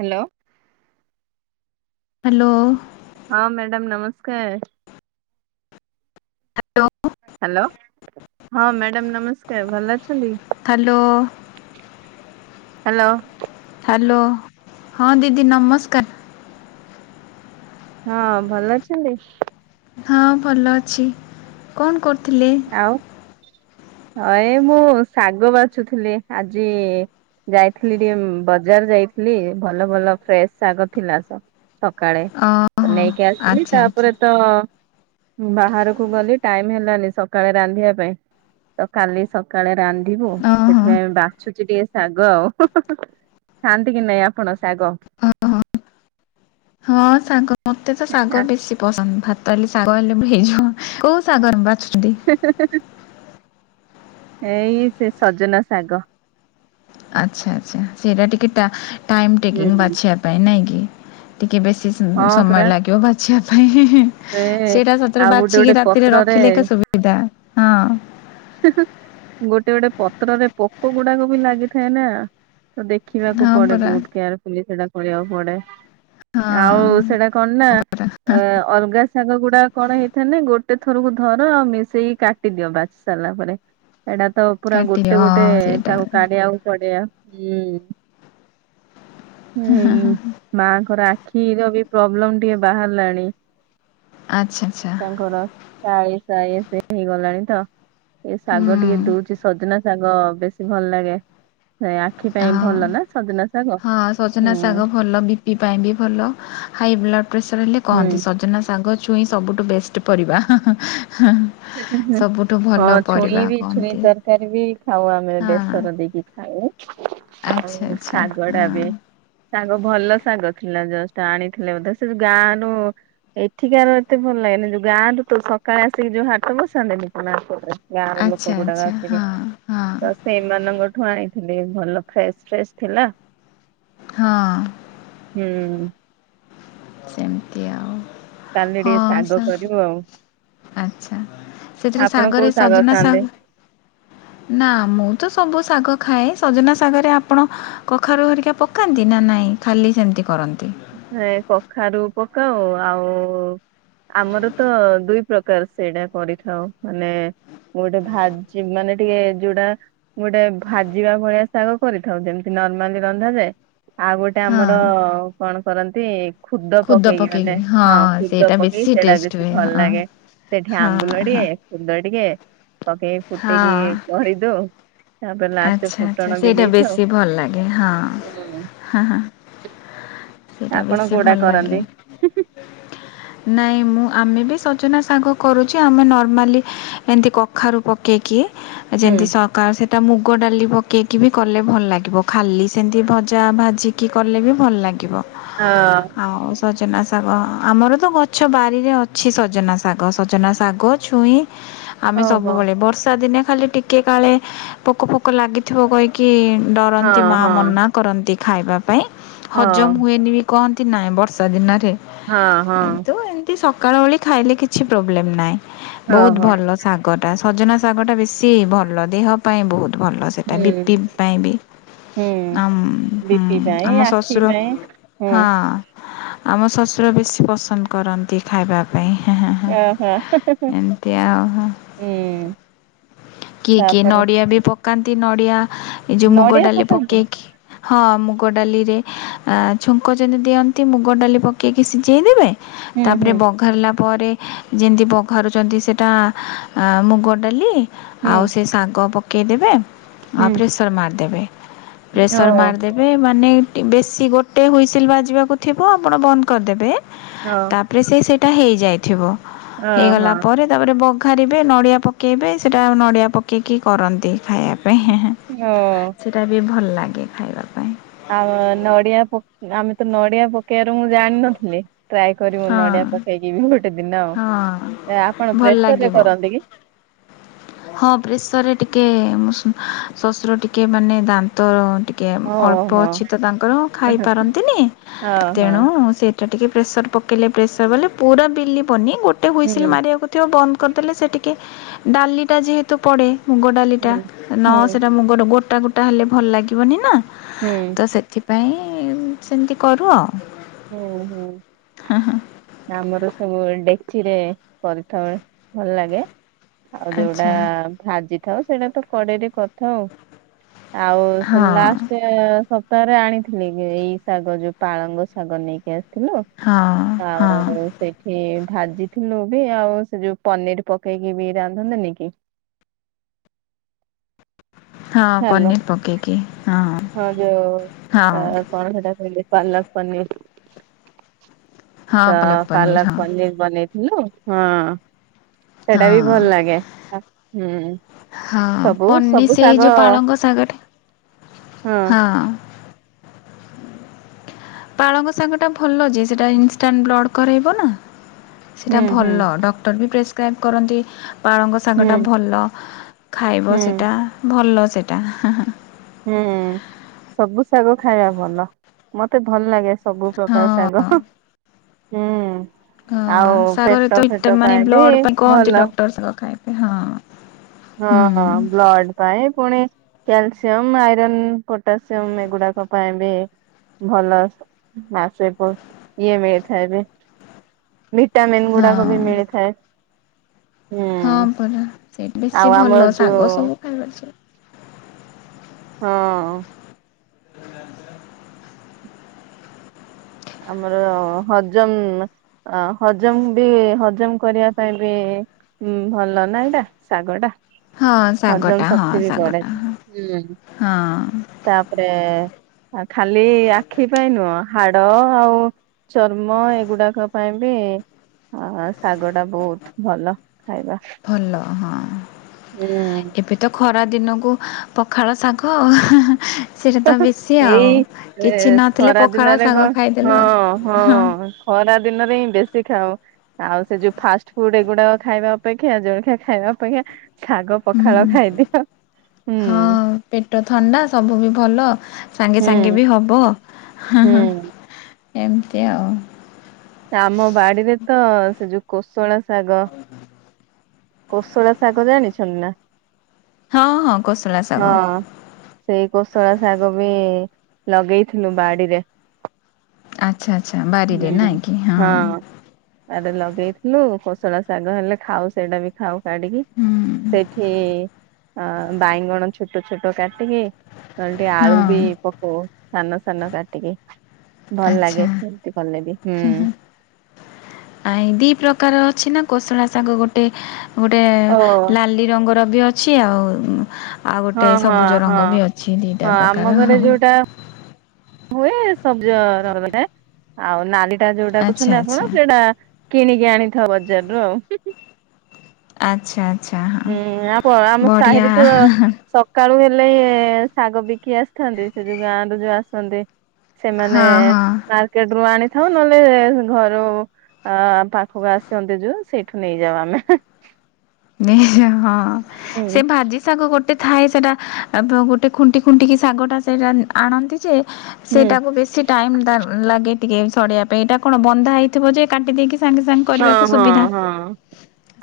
Hello. Hello. ହଁ madam ନମସ୍କାର। Hello. Hello ହଁ ମ୍ୟାଡ଼ାମ ନମସ୍କାର ଭଲ ଅଛନ୍ତି? ହ୍ୟାଲୋ। ହ୍ୟାଲୋ। ହ୍ୟାଲୋ ହଁ ଦିଦି ନମସ୍କାର। ହଁ ଭଲ ଅଛନ୍ତି? ହଁ ଭଲ ଅଛି କଣ କରୁଥିଲେ? ଆଉ ହ ଏ ମୁଁ ଶାଗ ବାଛୁଥିଲି ଆଜି ଯାଇଥିଲି ଟିକେ ବଜାର ଯାଇଥିଲି ଭଲ ଭଲ ଫ୍ରେଶ ଶାଗ ଥିଲା ଶାଗ ଥିଲା ତ ସକାଳେ ଓହୋ ନେଇକି ଆସିଲି ଆଚ୍ଛା ଆଚ୍ଛା ତାପରେ ତ ବାହାରକୁ ଗଲି ଟାଇମ ହେଲାନି ସକାଳେ ରାନ୍ଧିବା ପାଇଁ ତ କାଲି ସକାଳେ ରାନ୍ଧିବୁ ଓହୋ ସେଥିପାଇ ଏବେ ବାଛୁଚି ଟିକେ ଶାଗ ଆଉ ଖାଆନ୍ତି କି ନାଇଁ ଆପଣ ଶାଗ? ଓହୋ ହଁ ଶାଗ ମତେ ତ ଶାଗ ବେଶୀ ପସନ୍ଦ ଭାତ ଶାଗ ହେଲେ ହେଇଯିବ କୋଉ ଶାଗ ବାଛୁଛନ୍ତି? ଏଇ ସେ ସଜନା ଶାଗ। ଆଚ୍ଛା ଆଚ୍ଛା ସେଇଟା ଟାଇମ୍ ଟେକିଂଙ୍ଗ୍ ହୁଁ ବାଛିବା ପାଇଁ ନାଇଁ କି? ଟିକେ ବେଶୀ ହଁ ପରା ସମୟ ଲାଗିବ ବାଛିବା ପାଇଁ ହିଁ -ହିଁ- ହି ସେ ସେଇଟା ସତରେ ଆଉ ଗୋଟେ ଗୋଟେ ବାଛିକି ରାତିରେ ପତ୍ରରେ ରଖିଲେ ଏକ ସୁବିଧା ହଁ। ଗୋଟେ ଗୋଟେ ପତ୍ରରେ ପୋକ ଗୁଡାକ ବି ଲାଗିଥାଏ ନା ତ ଦେଖ୍ ଦେଖିବାକୁ ହଁ ପଡେ ପରା ବୋହୁତ୍ କେୟାରଫୁଲି ସେଟା କରିବାକୁ ପଡେ। ଆଉ ହଁ ସେଟା କଣ ନା କାଟିଦିଅ ଅ- ଅଲଗା ଶାଗ ଗୁଡା କଣ ହେଇଥାଏନା ଗୋଟେ ଥରକୁ ଧର ଆଉ ମିଶେଇ କାଟ୍ କାଟି ଦିଅ ବାଛି ସାରିଲା ପରେ ଏଇଟା ତ ପୁରା ଗୋଟେ ଗୋଟେ ହଁ ସେଇଟା ତାକୁ କାଢିବାକୁ ପଡିବ। ଇ ଏମାଙ୍କର ଆ କ୍ଷୀର ବି ପ୍ରୋବ୍ଲେମ ଟିକେ ବାହାରିଲାଣି ଆଚ୍ଛା ଆଚ୍ଛା ତାଙ୍କର। ଚାଏସାଏ ସେ ହେଇଗଲାଣି ତ ଏ ଶାଗ ହୁଁ ଟିକେ ଦୋଉଛି ସଜନା ଶାଗ ବେଶୀ ଭଲ ଲାଗେ ସେ ଆଖି ପାଇଁ ଆଉ ଭଲ ନା ସଜନା ଶାଗ ହଁ ସଜନା ଶାଗ ହୁଁ। ଭଲ ବି ପି ପାଇଁ ବି ଭଲ ହାଇ ବ୍ଲଡ୍ ପ୍ରେସର ହେଲେ ହୁଁ। କହନ୍ତି ସଜନା ଶାଗ ଛୁଇଁ ସବୁଠୁ ବେଷ୍ଟ ପରିବା [unintelligible] ହୁଁ- ହୁଁ-ହୁଁ। ସବୁଠୁ ଭଲ ହଁ ଛୁଇଁ ପରିବା ବି ଛୁଇଁ କହନ୍ତି ତରକାରୀ ବି ଖାଉ ଆମେ ହଁ ବେସର ଦେଇକି ଖାଉ। ଆଚ୍ଛା ଆଉ ଆଚ୍ଛା ଶାଗ ହଁ ଡା ବି। ଶାଗ ଭଲ ଶାଗ ଥିଲା ଜଷ୍ଟ୍ ଆଣିଥିଲେ ବୋଧେ ସେ ଯ ଗାଁରୁ ଏଠିକି ଆର ଏତେ ଭଲ ଲାଗେନି ଯୋଉ ଗାଁରୁ ତ ସକାଳେ ଆସିକି ଯୋଉ ହାଟ ବସାନ୍ତିନି କୁଣାପୁର୍ ରେ। ଗାଁ ର ଆଚ୍ଛା ଲୋକ ଗୁଡାକ ଆଚ୍ଛା ଆସିକେ ହଁ ହଁ ତ ସେ ସେମାନଙ୍କଠୁ ଆଣିଥିଲି ଭଲ ଫ୍ରେଶ୍ ଫ୍ରେଶ୍ ଥିଲା। ହଁ। ହୁଁ। ସେମିତି ଆଉ। କାଲି ଟିକେ ଶାଗ କରିବୁ ଆଉ। ଆଚ୍ଛା ସେଥିରେ ଆପଣ କୋଉ ଶାଗରେ ଶାଗ ସଜନା ଖାଆନ୍ତି? ଶାଗ୍ ନା ମୁଁ ତ ସବୁ ଶାଗ ଖାଏ ସଜନା ଶାଗରେ ଆପଣ। କଖାରୁ ହରିକା ପକାନ୍ତି ନା ନାଇଁ ଖାଲି ସେମିତି କରନ୍ତି? ଏ କଖାରୁ ପକାଉ ଆଉ-ଉ ଆମର ତ ଦୁଇ ପ୍ରକାର ସେଟା କରିଥାଉ ମାନେ ମୁଁ ଗୋଟେ ଭାଜି ମାନେ ଟିକେ ଯୋଉଟା। ମୁଁ ଗୋଟେ ଭାଜିବା ଭଳିଆ ଶାଗ କରିଥାଉ ଯେମିତି ନର୍ମାଲି ରନ୍ଧାଯାଏ। ଆଉ ଗୋଟେ ଆମର ହଁ କଣ କରନ୍ତି? ଖୁଦ ପକେଇକି ମାନେ ହଁ ଖୁଦ ସେଇଟା ପକେଇକି ବେଶୀ ସେଇଟା ଟେଷ୍ଟ ବେଶୀ ହୁଏ ଭଲ ହଁ। ଲାଗେ। ସେଠି ହଁ ଆମ୍ବୁଲ ଟିକେ ହଁ ଫୁନ୍ଦ ଟିକେ ପକେଇକି ଫୁଟେଇକି ହଁ। କରିଦଉ। ତାପରେ ଲାଷ୍ଟ ଆଚ୍ଛା ଆଚ୍ଛା ଫୁଟଣ ବି ସେଇଟା ଦେଇଥାଉ। ବେଶୀ ଭଲ ଲାଗେ ହଁ- ହୁଁ ହଁ -ହ ଆପଣ କୋଉଟା କରନ୍ତି? ନାଇଁ ମୁଁ ଆମେ ବି ସଜନା ସାଙ୍ଗ କରୁଚୁ ଆମେ ନର୍ମାଲି ଏମିତି କଖାରୁ ପକେଇକି ହୁଁ ଯେମିତି ସରକାର ସେ ମୁଗ ଡାଲି ପକେଇକି ବି କଲେ ଭଲ୍ ଲାଗିବ ଖାଲି ସେମିତି ଭଜା ଭାଜି କି କଲେ ବି ଭଲ୍ ଲାଗିବ। ହଁ। ଆଉ ସଜନା ଶାଗ ଆମର ତ ଗଛ ବାରିରେ ଅଛି ସଜନା ଶାଗ ସଜନା ଶାଗ, ଛୁଇଁ। ହ ଆମେ ସବୁବେଳେ ବର୍ଷା ଦିନେ ଖାଲି ଟିକେ କାଳେ ପୋକ ଫୋକ ଲାଗି ଥିବ କହିକି ହଁ ଡରନ୍ତି ମା ହଁ ମନା କରନ୍ତି ଖାଇବା ପାଇଁ ହଁ ହଜମ ହୁଏନି ବି କହନ୍ତି ନାହିଁ ବର୍ଷା ଦିନରେ ହଁ ହଁ। କିୁନ୍ତୁ ଏ ସକାଳ ଓଳୀ ଖାଇଲେ କିଛି ପ୍ରୋବ୍ଲେମ ନାହିଁ ବହୁତ ଓହୋ ଭଲ ଶାଗ। ଶାଗଟା ସଜନା ଶାଗ ଟା ବେଶି ଭଲ ଦେହ ପାଇଁ ବହୁତ ଭଲ ସେଇଟା ହୁଁ ବି ପି ପାଇଁ ବି। ହୁଁ ଆଁ ହୁଁ ବିପି ପାଇଁ ଆମ ଆଖି ଶଶୁର ପାଇଁ ହୁଁ ହଁ। ଆମ ଶଶୁର ବେଶୀ ପସନ୍ଦ କରନ୍ତି। ଖାଇବା ପାଇଁ ଓହୋ ଏମିତି ଆଉ। ହୁଁ କିଏ କିଏ ତାପରେ ନଡିଆ ବି ପକାନ୍ତି ନଡିଆ ଏ ଯୋଉ ମୁଗ ନଡିଆ ଡାଲି ପକାନ୍ତି ପକେଇକି। ହଁ ମୁଗ ଡାଲିରେ ଛୁଙ୍କ ଯମିତି ଦିଅନ୍ତି ମୁଗ ଡାଲି ପକେଇକି ସିଝେଇ ଦେେବେ। ହୁଁ ତାପରେ ହୁଁ ବଘାରିଲା ପରେ ଯେମିତି ବାଘରୁଛନ୍ତି ସେଇଟା ମୁଗ ଡାଲି ହୁଁ ଆଉ ସେ ଶାଗ ପକ୍ ପକେଇଦବେ ଆଉ ହୁଁ ପ୍ରେସର ମାରିଦେବେ ଓ ପ୍ରେସର ମାରିଦେବେ ଏବେ ମାନେ ବେଶୀ ଗୋଟେ ହୁଇସିଲ୍ ବାଜିବାକୁ ଥିବ ଆପଣ ବନ୍ଦ କରିଦେବେ। ହଁ ରେ ସେ ସେଇଟା ହେଇଯାଇଥିବ ହେଇଗଲା ଓହୋ ପରେ। ତାପରେ ବଘାରିବେ ନଡ଼ିଆ ପକାଇବେ ସେଇଟା ନଡ଼ିଆ ପକାଇକି କରନ୍ତି ଖାଇବା ପାଇଁ। ଓ ସେଟା ବି ଭଲ ଲାଗେ ଖାଇବା ପାଇଁ। ଆ ନଡିଆ ଆମେ ତ ନଡିଆ ପକେଇବାର ମୁଁ ଜାଣିନଥିଲି। ଟ୍ରାଏ କରିବୁ ହଁ ନଡିଆ ପକେଇକି ବି ଗୋଟେ ଦିନ ହଁ ଆଉ ଆପଣ ଭଲ ପ୍ରେସର ରେ ଲାଗିବ। କରନ୍ତି କି। ହଁ ପ୍ରେସରରେ ଟିକେ ଶଶୁର ଟିକେ ମାନେ ଦାନ୍ତ ଟିକେ। କେ ଓହୋ ଅଳ୍ପ ହଁ ଅଛି ତ ତାଙ୍କର ଖାଇପାରନ୍ତିନି ହଁ ତେଣୁ ସେ ସେଟା ଟିକେ ପ୍ରେସର ପକେଇଲେ ପ୍ରେସର ବଲେ ପୁରା ବିଲ ପନି ଗୋଟେ ହୁଇସିଲି ହୁଁ ମାରିବାକୁ ବନ୍ଦ କରିଦେଲେ ସେ ଟିକେ ଡାଲି ଟା ଯେହେତୁ ପଡେ ମୁଗ ଡାଲିଟା ହୁଁ ନ ହୁଁ। ସେଟା ମୁ ଗୋଟା ଗୋଟା ହେଲେ ଭଲ ଲାଗିବନି ନା ହୁଁ ତ ସେଥିପାଇଁ ସେମିତି କରୁ ଆଉ ହୁଁ ହୁଁ। ଆମର ସବୁ ଡେକ୍ ଚିରେ କରିଥାଉ ଭଲ ଲାଗେ। ଆଉ ଯୋଉଟା ଆଚ୍ଛା ଭାଜି ଥାଉ ସେଇଟା ତ କଡେଇରେ କରିଥାଉ ଆଉ। ଆଉ ସେ ହଁ ଲାଷ୍ଟ ସପ୍ତାହରେ ଆଣିଥିଲି ଏଇ ଶାଗ ଯୋଉ ପାଳଙ୍ଗ ଶାଗ। ଶାଗ ନେଇକି ଆସିଥିଲି। ହଁ। ହଁ ଆଉ ସେଇଠି ଭାଜିଥିଲୁ ବି ଆଉ ସେ ଯୋଉ ପନିର ପକେଇକି ବି ରାନ୍ଧନ୍ତନି କି। ହଁ ହ୍ୟାଲୋ ପନିର ପକେଇକି ହଁ ହଁ। ଆ କଣ ସେଇଟା କହିଲେ ପାଲକ ପନିର। ହଁ ତ ପାଲକ୍ ପନିର୍ ପାଲକ ହଁ ପନିର ବନେଇ ହଁ ସେଟା ବି ହଁ ଭଲ ଲାଗେ ହୁଁ। ହଁ ସବୁ ପନିର୍ ସବୁ ସେଇ ଶାଗ ଯୋଉ ପାଳଙ୍ଗ ଶାଗଟା ହଁ। ପାଳଙ୍ଗ ଶାଗଟା ଭଲ ଯେ ସେଇଟା ଇନଷ୍ଟାଣ୍ଟ ବ୍ଲଡ଼୍ କରେଇବ ନା। ସେଇଟା ହୁଁ ହୁଁ ଭଲ ଡକ୍ଟର ବି ପ୍ରେସ୍କ୍ରାଇବ୍ କରନ୍ତି। ପାଳଙ୍ଗ ହୁଁ ଶାଗଟା ଭଲ ଖାଇବ ହୁଁ ସେଇଟା ଭଲ ସେଇଟା। ହୁଁ ସବୁ ଶାଗ ଖାଇବା ଭଲ ମତେ ଭଲ ଲାଗେ। ସବୁ ପ୍ରକାର ଶାଗ ହୁଁ। ହଁ ଆଉ ପେଟ ଫେଟ ଶାଗରେ ମାନେ ପାଇଁ ବି ବ୍ଲଡ ପାଇଁ କହନ୍ତି ଭଲ ଡକ୍ଟର ଶାଗ ଖାଇବା ପାଇଁ ହଁ। ହଁ ହୁଁ ବ୍ଲଡ଼ ପାଇଁ ପୁଣି କ୍ୟାଲସିୟମ ଆଇରନ୍ ପଟାସିୟମ ଏଗୁଡାକ ପାଇଁ ବି ଭଲ ମାସେ ବ ଇଏ ମିଳିଥାଏ ବି ଭିଟାମିନ୍ ଗୁଡାକ ହଁ ବି ମିଳିଥାଏ ହଁ ହୁଁ ପରା ସେଇଠି ଆଉ ବେଶୀ ଆମର ଭଲ ଶାଗ ଯୋଉ ସବୁ ଖାଇବାର ଅଛି ହଁ ଆମର ହଜମ୍ ଅ ହଜମ୍ ବି ହଜମ କରିବା ପାଇଁ ବି ହୁଁ ଭଲ ନା ଏଇଟା ଶାଗ ଟା ହଁ ଶାଗଟା ହଜମ ହଁ ଶକ୍ତି ବି ବଢେ ଶାଗଟା ହଁ ହୁଁ ହଁ ତାପରେ ଖାଲି ଆଖି ପାଇଁ ନୁହଁ ହାର୍ଟ ଡ ଆଉ ଚର୍ମ ଏଗୁଡାକ ପାଇଁ ବି ହଁ ଶାଗ ଟା ବହୁତ୍ ଭଲ ଖାଇବା ଭଲ ହଁ ହୁଁ। ଏବେ ତ ଖରା ଦିନକୁ ପଖାଳ ଶାଗ ଆଉ ସେଇଟା ତ ବେଶୀ ଆଉ ଏଇ କିଛି ଏ ନଥିଲେ ଖରା ପଖାଳ ଦିନରେ କଣ ଶାଗ ଖାଇଦେଲ ହଁ ହଁ ଖରା ଦିନରେ ହିଁ ବେଶୀ ଖାଉ ଆଉ ସେ ଯୋଉ ଫାଷ୍ଟ ଫୁଡ୍ ଏଗୁଡା ଖାଇବା ଅପେକ୍ଷା ଜଳଖିଆ ଖାଇବା ଅପେକ୍ଷା ଶାଗ ପଖାଳ ହୁଁ। ଖାଇଦିଅ ହୁଁ ହଁ ପେଟ ଥଣ୍ଡା ସବୁ ବି ଭଲ ସାଙ୍ଗେ ସାଙ୍ଗେ ହୁଁ ବି ହବ ହଁ ହଁ ହୁଁ। ଏମତି ଆଉ ଆମ ବାଡିରେ ତ ସେ ଯୋଉ କୋଶଳା ଶାଗ କୋଶଳା ଶାଗ ଜାଣିଛନ୍ତି ନା ହଁ ହଁ କୋଶଳା ଶାଗ ହଁ ସେଇ କୋଶଳା ଶାଗ ବି ଲଗେଇଥିଲୁ ବାଡିରେ ଆଚ୍ଛା ଆଚ୍ଛା ବାଡ଼ିରେ ନାଇଁ କିି ହଁ ଆରେ ଲଗେଇଥିଲୁ କୋଷଳା ଶାଗ ହେଲେ ଖାଉ ସେଇଟା ବି ଖାଉ କାଢିକି ହୁଁ ସେଇଠି ଅ ବାଇଗଣ ଛୋଟ ଛୋଟ କାଟିକି ନହେଲେ ଟିକେ ଆଳୁ ହଁ ବି ପକଉ ସାନ ସାନ କାଟିକି ଭଲ ଲାଗେ ଆଚ୍ଛା। ସେମିତି କଲେ ବି ହୁଁ ଆ ଦି ପ୍ରକାର ଅଛି ନା କୋଶଳା ଶାଗ ଗୋଟେ ଗୋଟେ ଓ ଲାଲି ରଙ୍ଗର ବି ଅଛି ଆଉ ଆଉ ହଁ ଗୋଟେ ହଁ ସବୁଜ ହଁ ରଙ୍ଗ ବି ଅଛି ଦୁଇଟା ହଁ ଆମ ପ୍ରକାର ଘରେ ହଁ ଯୋଉଟା ହୁଏ ସବଜ ରଙ୍ଗଟା ଆଉ ନାଲି ଟା ଯୋଉଟା ଆଚ୍ଛା କହୁଛନ୍ତି ଆଚ୍ଛା ଆପଣ ସେଇଟା କିଣିକି ଆଣିଥାଉ ବଜାରରୁୁ ଆଉ ଆଚ୍ଛା ଆଚ୍ଛା ହଁ ହୁଁ ଆପ ଆମ ବଢ଼ିଆ ସାହିରେ ତ ସକାଳୁ ହେଲେ ଶାଗ ବିକି ଆସିଥାନ୍ତି ସେ ଯୋଉ ଗାଁ ରୁ ଯୋଉ ଆସନ୍ତି ସେମାନେ ହଁ ହଁ। ମାର୍କେଟ ରୁ ଆଣିଥାଉ ନହେଲେ ଘରୁ ଅ ପାଖକୁ ଆସନ୍ତି ଯୋଉ ସେଇଠୁ ନେଇଯାଉ ଆମେ ନେଇଯାଉ ହଁ ସେ ହୁଁ ଭାଜି ଶାଗ ଗୋଟେ ଥାଏ ସେଇଟା ଗୋଟେ ଖୁଣ୍ଟି ଖୁଣ୍ଟିକି ଶାଗଟା ସେଇଟା ଆଣନ୍ତି ଯେ ହୁଁ। ସେଇଟାକୁ ବେଶୀ ଟାଇମ୍ ତା ଲାଗେ ଟିକେ ଛଡେଇବା ପାଇଁ ଏଇଟା କଣ ବନ୍ଧା ହେଇଥିବ ଯେ କାଟି ଦେଇକି ସାଙ୍ଗେ ସାଙ୍ଗେ ହଁ କରିବାକୁ ହଁ ସୁବିଧା ହଁ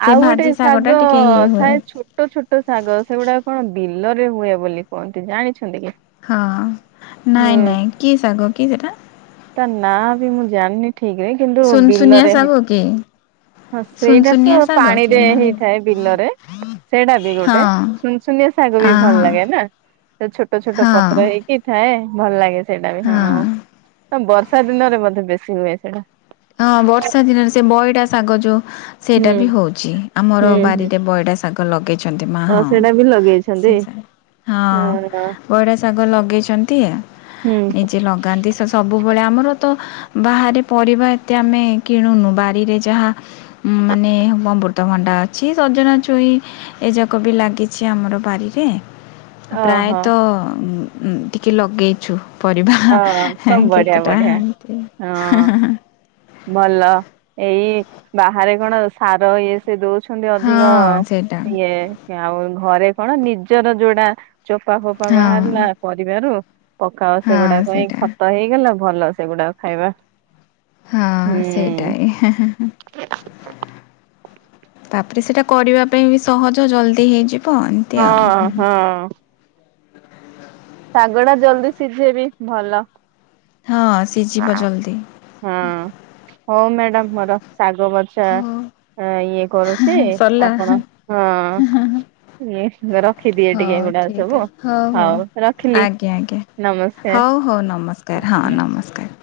ସେ ଆଉ ଗୋଟେ ଭାଜି ଶାଗଟା ଶାଗ ଟିକେ ଇଏ ହୁଏ। ଥାଏ ଛୋଟ ଛୋଟ ଶାଗ ସେଗୁଡାକ କଣ ବିଲରେ ହୁଏ ବୋଲି କୁହନ୍ତି ଜାଣିଛନ୍ତି କି? ହଁ ହୁଁ ନାଇଁ ନାଇଁ କି ଶାଗ କି ସେଟା? ତା ନାଁ ବି ମୁଁ ଜାଣିନି ଠିକ ରେ କିନ୍ତୁ ବିଲ ସାଗ କି। ହଁ ସେଇଟା ତ ସୁନସୁନିଆ ଶାଗ କି ପାଣିରେ ନା ହଁ ହେଇଥାଏ ବିଲରେ ସେଇଟା ବି ଆ ଗୋଟେ ସୁନସୁନିଆ ଶାଗ ବି ହଁ ଭଲ ଲାଗେ ନା ସେ ଛୋଟ ଛୋଟ ହଁ ପତ୍ର ହେଇ ଥାଏ ଭଲ ଲାଗେ ସେଇଟା ବି ହଁ ବର୍ଷା ଦିନରେ ମଧ୍ୟେ ବେଶୀ ହୁଏ ସେଇଟା। ହଁ ବର୍ଷା ଦିନରେ ସେ ବଇଟା ଶାଗ ଯୋଉ ସେଇଟା ହୁଁ ବି ହଉଛି ଆମର ହୁଁ ହୁଁ ବାରିରେ ପଇଡ଼ା ଶାଗ ଲଗେଇଛନ୍ତି ମା ଓ ହଁ। ସେଇଟା ବି ଲଗେଇଛନ୍ତି। ହଁ ପଇଡା ଶାଗ ଲଗେଇଛନ୍ତି ଅ। ହୁଁ ନିଜେ ଲଗାନ୍ତି ସବୁବେଳେ ଆମର ତ ବାହାରେ ପରିବା ଏତେ ଆମେ କିଣୁନୁ ବାରିରେ ଯାହା ମାନେ ମଁ ବବୃ। ରତଭଣ୍ଡା ଅଛି ସଜନା ଛୁଇଁ ଏଯାକ ବି ଲାଗିଛି ଆମର ବାଡିରେ। ଓହୋ ପ୍ରାୟତ ଉଁ ଉଁ କିଛି ଲଗେଇଛୁ। ପରିବା ଅ ବଢିଆ କେତେଟା ବଢିଆ ଏନ୍ତି। ହଁ। ଭଲ ଏଇ ବାହାରେ କଣ ସାର ଇଏ ସେ ଦଉଛନ୍ତି ଅଧିକ ହଁ ସେଇଟା ଇଏ ଆଉ ଘରେ କଣ ନିଜର ଯୋଉଟା ଚୋପା ଫୋପା ହଁ ବାହାରିଲା ପରିବାରୁ ପକା ଓ ହଁ ସେଗୁଡାକଇ ସେଇଟା ଖତ ହେଇଗଲା। ଭଲ ସେଗୁଡାକ ଖାଇବା। ହଁ ସେଇଟା ହୁଁ ହି। ତାପରେ ସେଇଟା କରିବା ପାଇଁ ବି ସହଜ ଜଲ୍ଦି ହେଇଯିବ ଏମିତି ହଁ ଆଉ। ହଁ। ଶାଗ ଟା ଜଲ୍ଦି ସିଝେବି ଭଲ। ହଁ ସିଯିବ ଜଲଦି। ହଁ ହଉ ମ୍ୟାଡାମ ମୋର ଶାଗବ ଟା ହଉ ଇଏ କରୁଛି ଆପଣ ସରିଲା ହଁ ରଖିଦିଏ ଟିକେ ହଉ ଏଗୁଡା ଠିକ୍ ସବୁ ଅଛି ହଉ ରଖିଲି। ଆଜ୍ଞା ଆଜ୍ଞା ନମସ୍କାର। ହଉ ହଉ ନମସ୍କାର ହଁ ନମସ୍କାର।